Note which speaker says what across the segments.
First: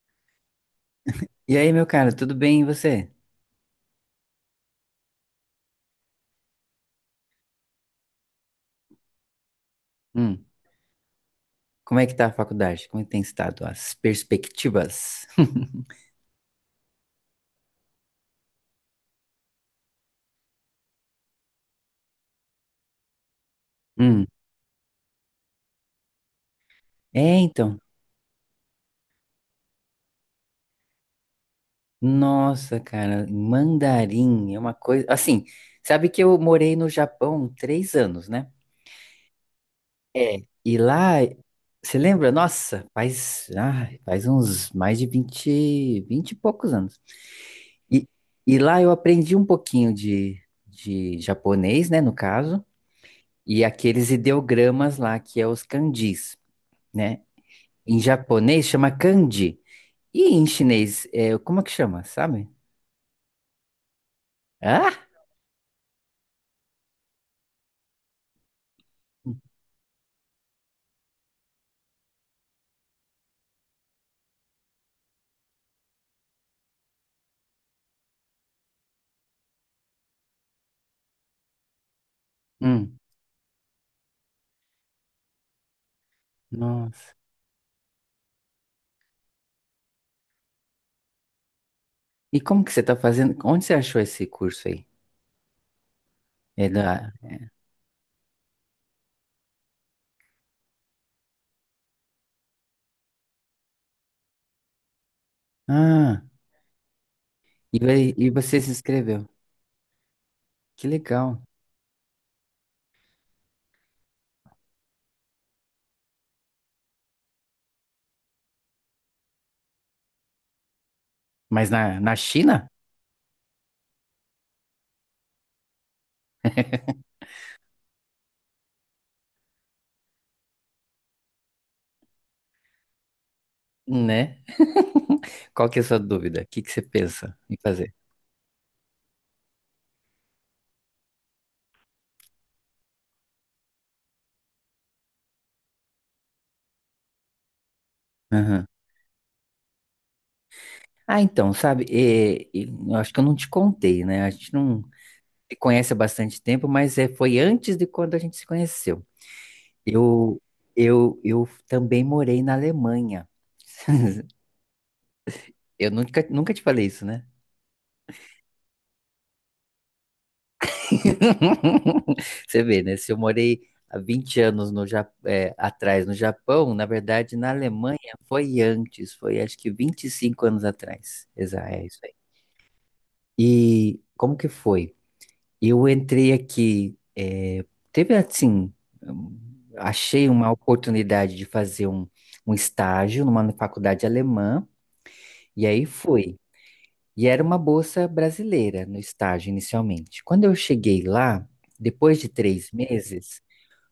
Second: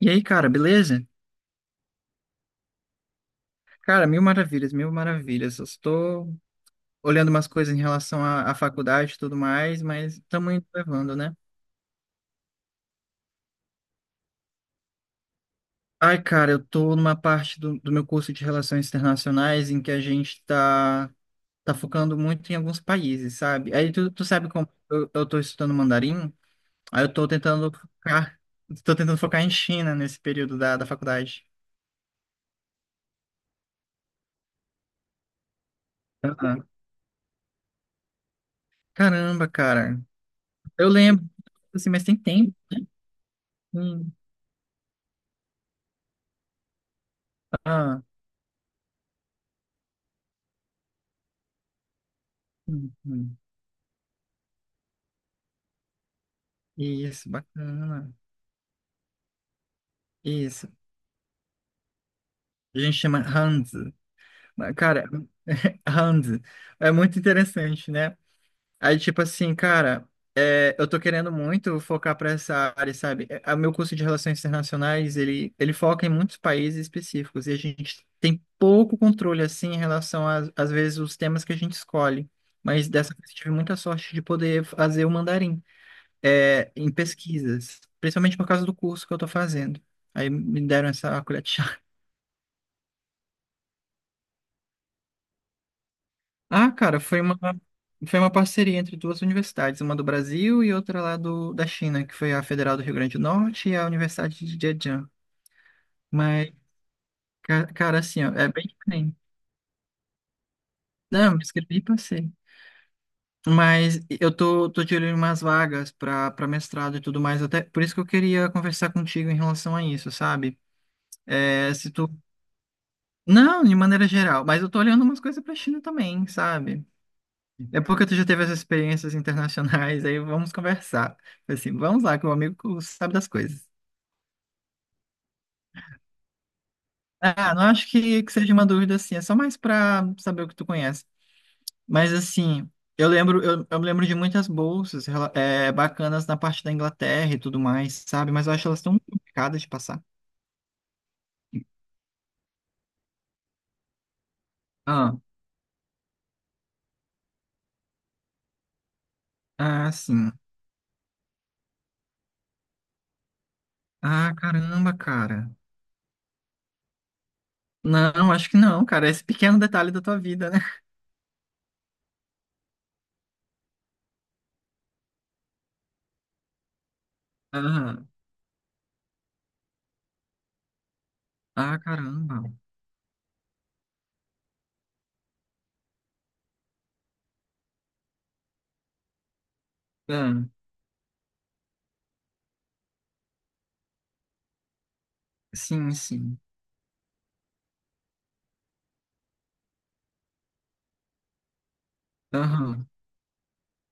Speaker 1: E aí, cara, beleza?
Speaker 2: E aí, meu cara, tudo bem e você?
Speaker 1: Cara, mil maravilhas, mil maravilhas. Eu estou olhando umas coisas em relação à faculdade e tudo mais, mas
Speaker 2: Hum,
Speaker 1: estamos indo levando, né?
Speaker 2: como é que tá a faculdade? Como é que tem estado as perspectivas?
Speaker 1: Ai, cara, eu tô numa parte do meu curso de Relações Internacionais em que a gente tá focando muito em alguns países, sabe? Aí tu
Speaker 2: Hum.
Speaker 1: sabe como eu tô estudando mandarim, aí eu
Speaker 2: É
Speaker 1: tô tentando
Speaker 2: então,
Speaker 1: focar em China nesse período da faculdade.
Speaker 2: nossa, cara, mandarim é uma coisa, assim, sabe que eu
Speaker 1: Ah,
Speaker 2: morei no Japão 3 anos, né?
Speaker 1: caramba, cara.
Speaker 2: É, e
Speaker 1: Eu
Speaker 2: lá,
Speaker 1: lembro, assim,
Speaker 2: você
Speaker 1: mas tem
Speaker 2: lembra?
Speaker 1: tempo.
Speaker 2: Nossa, faz, ah,
Speaker 1: Hum,
Speaker 2: faz uns mais de 20, 20 e poucos anos.
Speaker 1: ah,
Speaker 2: E, e lá eu aprendi um pouquinho de japonês, né, no caso.
Speaker 1: hum.
Speaker 2: E aqueles ideogramas lá, que é os kanjis, né?
Speaker 1: Isso,
Speaker 2: Em
Speaker 1: bacana.
Speaker 2: japonês chama kanji. E em
Speaker 1: Isso.
Speaker 2: chinês, como é que chama, sabe?
Speaker 1: A gente chama Hans. Mas,
Speaker 2: Ah?
Speaker 1: cara, Hans, é muito interessante, né? Aí, tipo assim, cara, eu tô querendo muito focar pra essa área, sabe? É, o meu curso de Relações Internacionais, ele foca em muitos países específicos e a gente tem pouco controle, assim, em relação às vezes, os temas que a gente escolhe. Mas
Speaker 2: Hum,
Speaker 1: dessa vez eu tive muita sorte de poder fazer o mandarim. É em
Speaker 2: nossa.
Speaker 1: pesquisas, principalmente por causa do curso que eu estou fazendo. Aí me deram essa colher de chá.
Speaker 2: E como que você tá fazendo? Onde você achou esse curso aí? É
Speaker 1: Ah, cara,
Speaker 2: da...
Speaker 1: foi uma parceria entre duas universidades, uma do Brasil e outra lá do, da China, que foi a Federal do Rio Grande do Norte e a Universidade de Zhejiang.
Speaker 2: Ah,
Speaker 1: Mas,
Speaker 2: e,
Speaker 1: cara,
Speaker 2: vai-
Speaker 1: assim, ó,
Speaker 2: e
Speaker 1: é
Speaker 2: você
Speaker 1: bem
Speaker 2: se
Speaker 1: diferente.
Speaker 2: inscreveu. Que
Speaker 1: Não,
Speaker 2: legal.
Speaker 1: me inscrevi e passei. Mas eu tô de olho em umas vagas para mestrado e tudo mais, até por isso que eu queria conversar contigo em relação a isso, sabe?
Speaker 2: Mas
Speaker 1: É, se
Speaker 2: na,
Speaker 1: tu
Speaker 2: na China?
Speaker 1: Não, de maneira geral, mas eu tô olhando umas coisas pra China também, sabe? É porque tu já teve essas experiências internacionais, aí vamos conversar. Assim, vamos lá, que o amigo sabe das coisas.
Speaker 2: Né? Qual que é a sua dúvida? O que que você pensa
Speaker 1: Ah,
Speaker 2: em
Speaker 1: não acho
Speaker 2: fazer?
Speaker 1: que seja uma dúvida assim, é só mais pra saber o que tu conhece. Mas assim, eu me lembro de muitas bolsas bacanas na parte da Inglaterra e tudo mais, sabe? Mas eu
Speaker 2: Aham.
Speaker 1: acho elas tão complicadas de passar.
Speaker 2: Ah, então, sabe, eu acho que eu não te contei, né? A gente não,
Speaker 1: Ah,
Speaker 2: se conhece há bastante tempo, mas foi antes de quando a gente se conheceu.
Speaker 1: ah, sim.
Speaker 2: Eu, eu também morei na Alemanha.
Speaker 1: Ah, caramba, cara.
Speaker 2: Eu nunca, nunca te falei isso, né?
Speaker 1: Não, acho que não, cara. Esse pequeno detalhe da tua vida, né?
Speaker 2: Você vê, né? Se eu morei há 20 anos atrás no Japão, na verdade, na Alemanha foi antes, foi acho que 25 anos atrás.
Speaker 1: Ah,
Speaker 2: É isso aí.
Speaker 1: caramba.
Speaker 2: E como que foi? Eu entrei aqui, teve assim, hum,
Speaker 1: É,
Speaker 2: achei uma oportunidade de fazer um estágio numa faculdade alemã, e aí
Speaker 1: sim,
Speaker 2: fui.
Speaker 1: sim.
Speaker 2: E era uma bolsa brasileira no estágio inicialmente. Quando eu cheguei lá, depois de três
Speaker 1: Aham.
Speaker 2: meses,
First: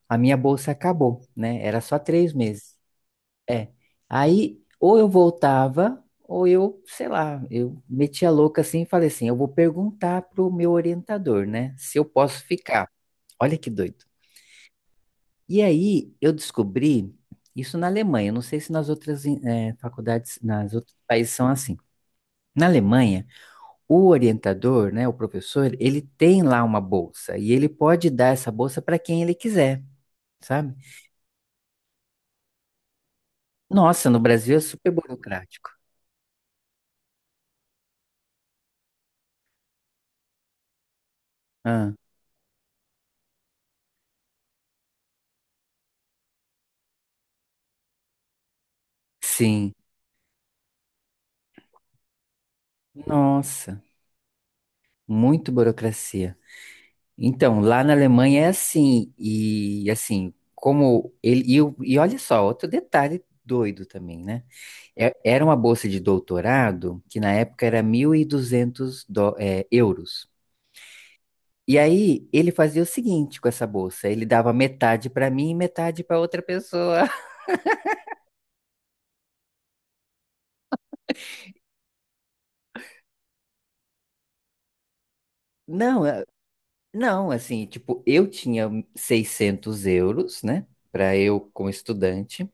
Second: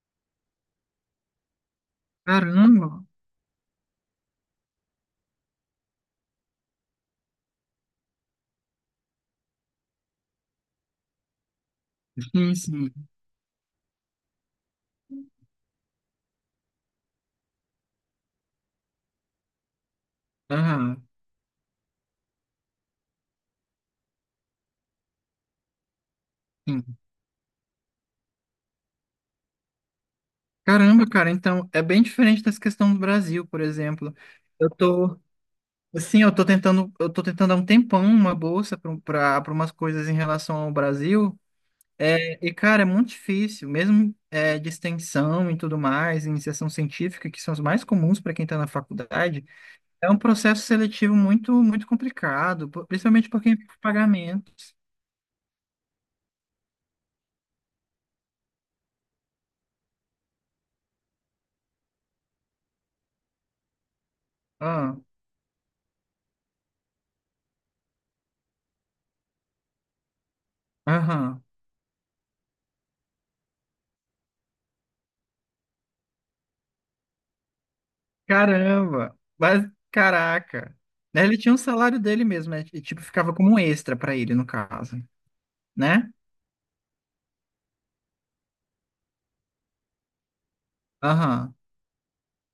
Speaker 2: a minha bolsa acabou, né? Era só 3 meses.
Speaker 1: Caramba.
Speaker 2: É. Aí, ou eu voltava, ou eu, sei lá, eu metia louca assim e falei assim: eu vou perguntar pro meu orientador, né, se eu posso
Speaker 1: Sim,
Speaker 2: ficar.
Speaker 1: sim.
Speaker 2: Olha que doido. E aí, eu descobri isso na Alemanha. Eu não sei se nas outras faculdades, nas outros
Speaker 1: Aham.
Speaker 2: países são assim. Na Alemanha, o orientador, né, o professor, ele tem lá uma
Speaker 1: Sim.
Speaker 2: bolsa e ele pode dar essa bolsa para quem ele quiser, sabe?
Speaker 1: Caramba, cara, então é bem diferente dessa questão do Brasil, por
Speaker 2: Nossa,
Speaker 1: exemplo.
Speaker 2: no Brasil é
Speaker 1: Eu
Speaker 2: super
Speaker 1: tô,
Speaker 2: burocrático.
Speaker 1: assim, eu tô tentando há um tempão uma bolsa para umas coisas em relação ao Brasil.
Speaker 2: Ah,
Speaker 1: Cara, é muito difícil, mesmo de extensão e tudo mais, iniciação científica, que são os mais comuns para quem está na faculdade,
Speaker 2: sim.
Speaker 1: é um processo seletivo muito, muito complicado, principalmente por quem tem
Speaker 2: Nossa.
Speaker 1: pagamentos.
Speaker 2: Muito burocracia. Então, lá na Alemanha é assim, e assim, como ele. E olha só, outro detalhe doido também, né?
Speaker 1: Ah,
Speaker 2: Era uma bolsa de doutorado, que na época era 1.200 euros.
Speaker 1: aham.
Speaker 2: E aí ele fazia o seguinte com essa bolsa: ele dava metade para mim e metade para outra pessoa.
Speaker 1: Caramba. Mas, caraca. Né, ele tinha um salário dele mesmo, né? E, tipo, ficava como um extra pra ele, no caso,
Speaker 2: Não,
Speaker 1: né?
Speaker 2: não, assim, tipo, eu tinha €600, né, para eu
Speaker 1: Aham.
Speaker 2: como estudante.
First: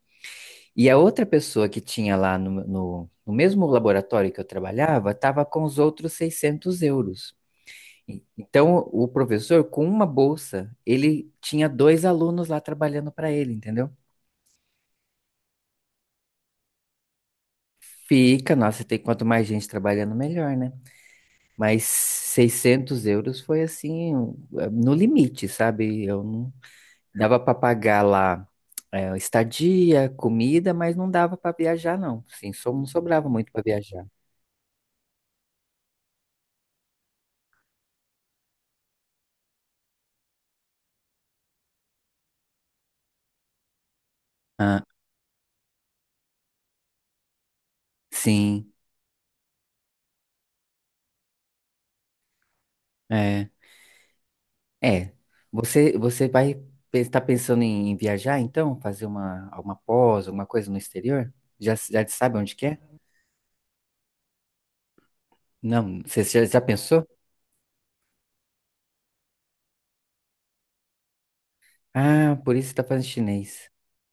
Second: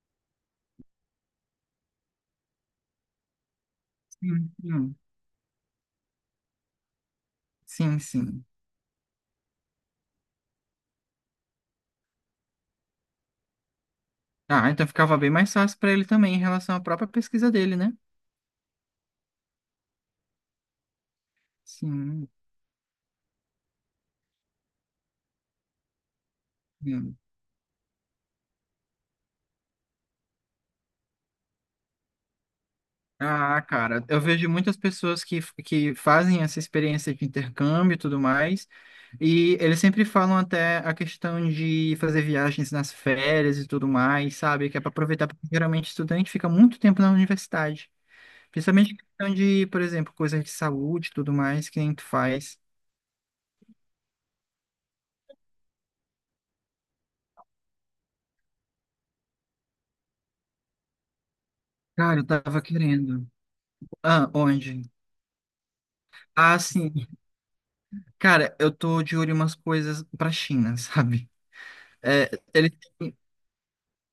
Speaker 2: E a outra pessoa que tinha lá no mesmo laboratório que eu
Speaker 1: Sim, sim.
Speaker 2: trabalhava estava com os outros €600.
Speaker 1: Sim, sim.
Speaker 2: Então, o professor, com uma bolsa, ele tinha dois alunos lá trabalhando para ele, entendeu?
Speaker 1: Ah, então ficava bem mais fácil pra ele também em relação à própria pesquisa dele, né?
Speaker 2: Fica, nossa, tem quanto mais gente trabalhando, melhor, né? Mas
Speaker 1: Sim.
Speaker 2: €600 foi assim, um, no limite, sabe? Eu não
Speaker 1: Sim.
Speaker 2: dava para pagar lá estadia, comida, mas não dava para viajar, não. Sim, só não sobrava muito
Speaker 1: Ah,
Speaker 2: para
Speaker 1: cara,
Speaker 2: viajar.
Speaker 1: eu vejo muitas pessoas que fazem essa experiência de intercâmbio e tudo mais. E eles sempre falam até a questão de fazer viagens nas férias e tudo mais, sabe? Que é
Speaker 2: Ah,
Speaker 1: para aproveitar, porque geralmente estudante fica muito tempo na universidade.
Speaker 2: sim.
Speaker 1: Principalmente questão de, por exemplo, coisas de saúde e tudo mais, que nem tu faz.
Speaker 2: É. É, você vai estar pensando em viajar então, fazer uma alguma pós, alguma coisa no exterior? Já já
Speaker 1: Cara, eu
Speaker 2: sabe onde
Speaker 1: tava
Speaker 2: que é?
Speaker 1: querendo. Ah, onde?
Speaker 2: Não, você já,
Speaker 1: Ah,
Speaker 2: já
Speaker 1: sim.
Speaker 2: pensou?
Speaker 1: Cara, eu tô de olho em umas coisas pra China, sabe? É,
Speaker 2: Ah, por isso
Speaker 1: ele...
Speaker 2: está fazendo chinês.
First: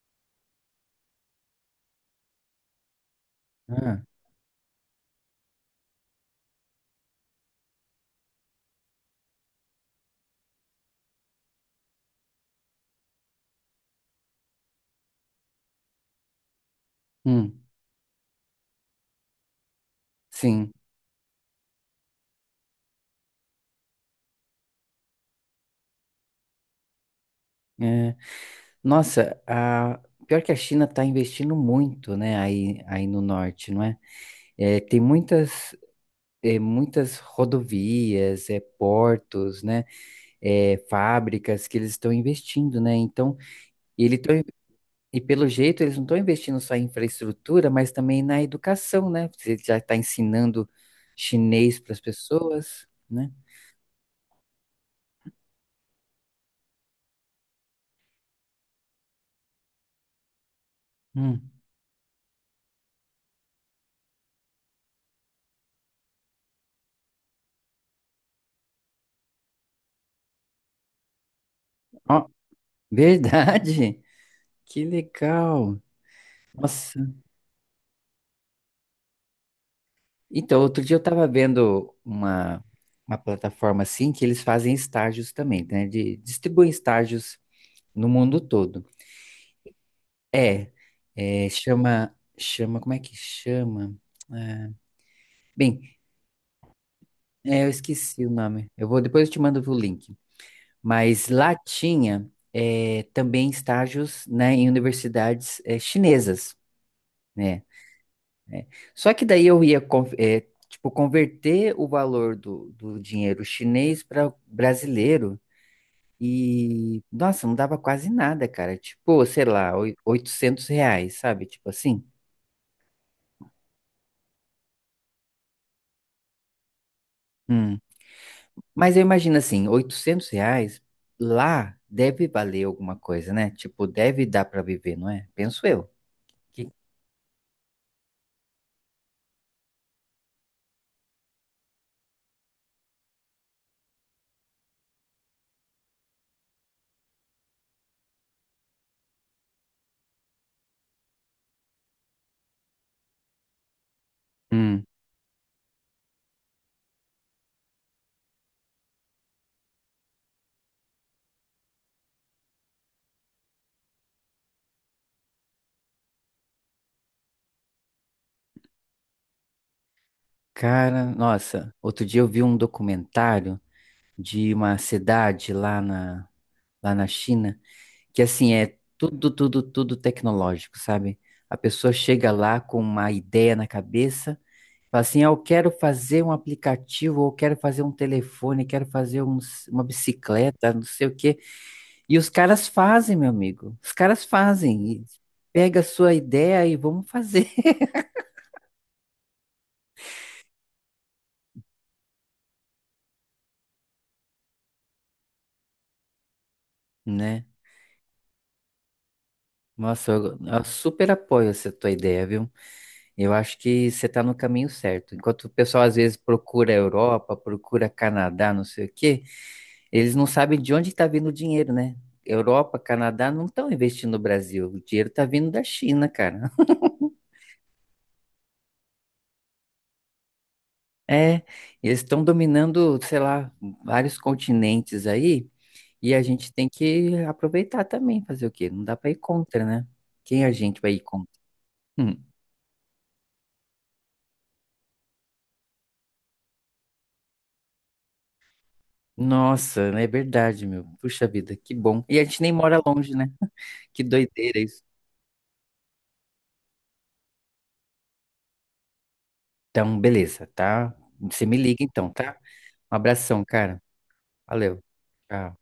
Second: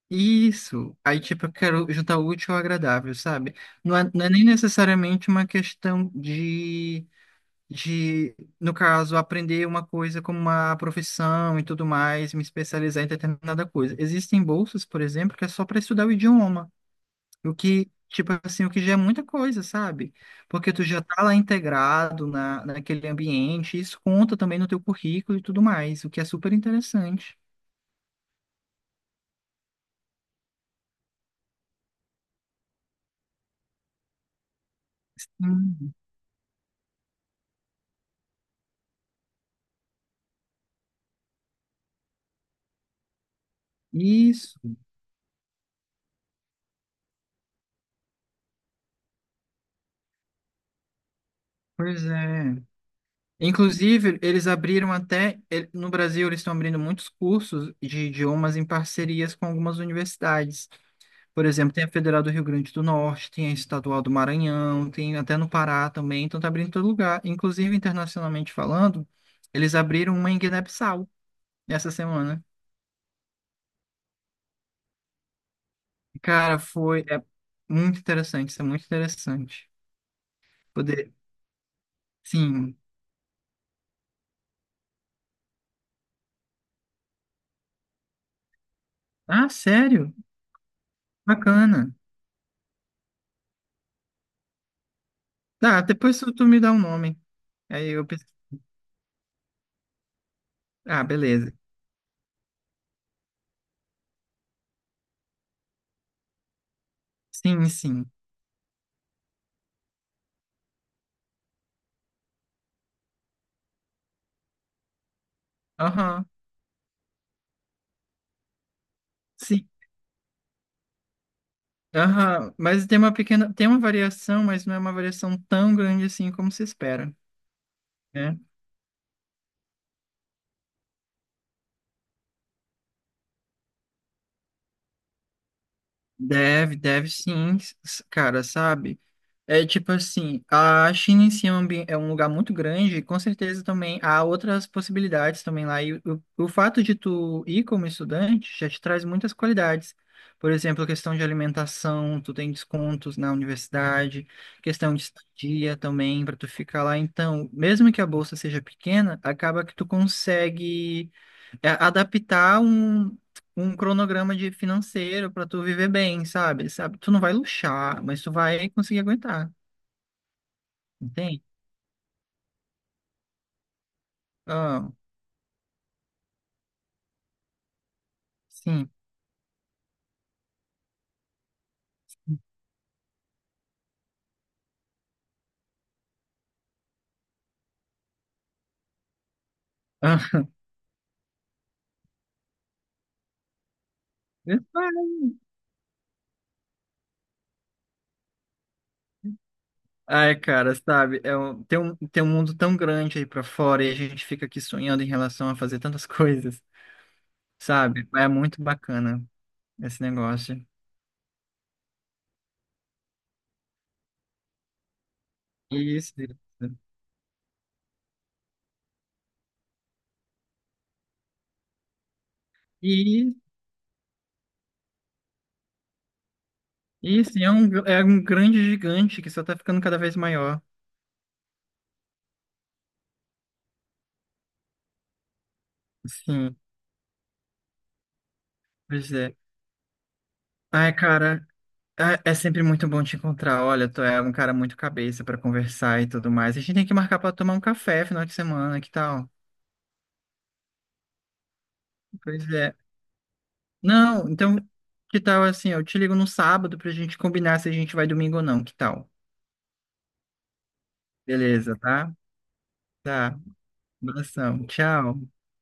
Speaker 1: Isso. Aí, tipo, eu quero juntar o útil ao agradável, sabe? Não
Speaker 2: Ah,
Speaker 1: é, não é nem necessariamente uma questão de de, no caso, aprender uma coisa como uma profissão e tudo mais, me especializar em determinada coisa. Existem bolsas, por exemplo, que é só para estudar o idioma, o
Speaker 2: hum,
Speaker 1: que, tipo assim, o que já é muita coisa, sabe?
Speaker 2: sim.
Speaker 1: Porque tu já tá lá integrado naquele ambiente, isso conta também no teu currículo e tudo mais, o que é super interessante.
Speaker 2: É, nossa, pior que a China está investindo muito, né? Aí no norte, não é? É, tem muitas
Speaker 1: Hum.
Speaker 2: é, muitas rodovias, portos, né? É, fábricas que eles estão investindo, né? Então ele tá.
Speaker 1: Isso,
Speaker 2: E pelo jeito, eles não estão investindo só em infraestrutura, mas também na educação, né? Você já está ensinando chinês para as
Speaker 1: pois é.
Speaker 2: pessoas, né?
Speaker 1: Inclusive, eles abriram até, no Brasil, eles estão abrindo muitos cursos de idiomas em parcerias com algumas universidades. Por
Speaker 2: Hum.
Speaker 1: exemplo, tem a Federal do Rio Grande do Norte, tem a Estadual do Maranhão, tem até no Pará também, então tá abrindo em todo lugar. Inclusive, internacionalmente falando, eles abriram uma em Guiné-Bissau essa
Speaker 2: Ó,
Speaker 1: semana.
Speaker 2: verdade! Que legal!
Speaker 1: Cara,
Speaker 2: Nossa!
Speaker 1: foi é muito interessante, isso é muito interessante.
Speaker 2: Então, outro dia eu
Speaker 1: Poder,
Speaker 2: estava vendo uma,
Speaker 1: sim.
Speaker 2: uma plataforma assim que eles fazem estágios também, né? Distribuem estágios no mundo todo.
Speaker 1: Ah, sério?
Speaker 2: É,
Speaker 1: Bacana.
Speaker 2: Como é que chama? É, Bem,
Speaker 1: Tá, depois tu me dá o nome.
Speaker 2: eu
Speaker 1: Aí eu
Speaker 2: esqueci
Speaker 1: penso,
Speaker 2: o nome. Eu vou, depois eu te mando o link.
Speaker 1: ah,
Speaker 2: Mas
Speaker 1: beleza.
Speaker 2: lá tinha também estágios, né, em universidades chinesas, né?
Speaker 1: Sim, sim.
Speaker 2: Só que daí eu ia tipo converter o valor do dinheiro chinês para brasileiro
Speaker 1: Aham.
Speaker 2: e nossa, não dava quase nada, cara. Tipo, sei
Speaker 1: Sim.
Speaker 2: lá, R$ 800, sabe? Tipo assim.
Speaker 1: Aham, mas tem uma variação, mas não é uma variação tão grande assim como se espera.
Speaker 2: Hum.
Speaker 1: Né?
Speaker 2: Mas eu imagino assim, R$ 800 lá deve valer alguma coisa, né? Tipo, deve dar para viver, não é? Penso eu. Que-
Speaker 1: Deve, deve sim, cara, sabe? É tipo assim, a China em si é um é um lugar muito grande, e com certeza também há outras possibilidades também lá. E o fato de tu ir como estudante já te traz muitas qualidades. Por exemplo, questão de alimentação, tu tem descontos na universidade,
Speaker 2: hum.
Speaker 1: questão de estadia também para tu ficar lá. Então, mesmo que a bolsa seja pequena, acaba que tu consegue adaptar um cronograma de financeiro para tu viver bem, sabe? Sabe? Tu não vai luxar, mas tu vai conseguir aguentar,
Speaker 2: Cara,
Speaker 1: entende?
Speaker 2: nossa, outro dia eu vi um documentário de uma
Speaker 1: Ah,
Speaker 2: cidade lá na China, que assim é
Speaker 1: sim.
Speaker 2: tudo, tudo, tudo tecnológico, sabe? A pessoa chega lá com uma ideia na cabeça, fala assim, ah, eu quero fazer um aplicativo, ou quero fazer um telefone, quero fazer uma
Speaker 1: Ah,
Speaker 2: bicicleta, não sei o quê. E os caras fazem, meu amigo. Os caras fazem. E pega a sua ideia e vamos fazer,
Speaker 1: Ai, cara, sabe? Tem um mundo tão grande aí pra fora e a gente fica aqui sonhando em relação a fazer tantas coisas,
Speaker 2: né?
Speaker 1: sabe? É muito bacana esse
Speaker 2: Nossa, eu,
Speaker 1: negócio.
Speaker 2: eu super apoio essa tua ideia, viu? Eu acho que você está no caminho certo. Enquanto o pessoal às
Speaker 1: Isso,
Speaker 2: vezes procura
Speaker 1: isso.
Speaker 2: Europa, procura Canadá, não sei o quê, eles não sabem de onde está vindo o dinheiro, né? Europa, Canadá
Speaker 1: E
Speaker 2: não estão investindo no Brasil. O dinheiro está vindo da China, cara.
Speaker 1: isso, e é um grande gigante que só tá ficando cada vez maior.
Speaker 2: É, eles estão dominando, sei lá, vários continentes aí, e a gente
Speaker 1: Sim,
Speaker 2: tem que aproveitar também, fazer o quê? Não dá para
Speaker 1: pois
Speaker 2: ir
Speaker 1: é.
Speaker 2: contra, né? Quem a gente vai
Speaker 1: Ai,
Speaker 2: ir contra?
Speaker 1: cara.
Speaker 2: Hum.
Speaker 1: É sempre muito bom te encontrar. Olha, tu é um cara muito cabeça pra conversar e tudo mais. A gente tem que marcar pra tomar um café final de semana, que tal?
Speaker 2: Nossa, é verdade, meu. Puxa vida, que bom. E a gente
Speaker 1: Pois
Speaker 2: nem
Speaker 1: é.
Speaker 2: mora longe, né? Que
Speaker 1: Não, então,
Speaker 2: doideira isso.
Speaker 1: que tal assim? Eu te ligo no sábado pra gente combinar se a gente vai domingo ou não, que tal?
Speaker 2: Então, beleza, tá? Você me
Speaker 1: Beleza,
Speaker 2: liga então,
Speaker 1: tá?
Speaker 2: tá? Um
Speaker 1: Tá.
Speaker 2: abração, cara.
Speaker 1: Abração.
Speaker 2: Valeu.
Speaker 1: Tchau.
Speaker 2: Tchau.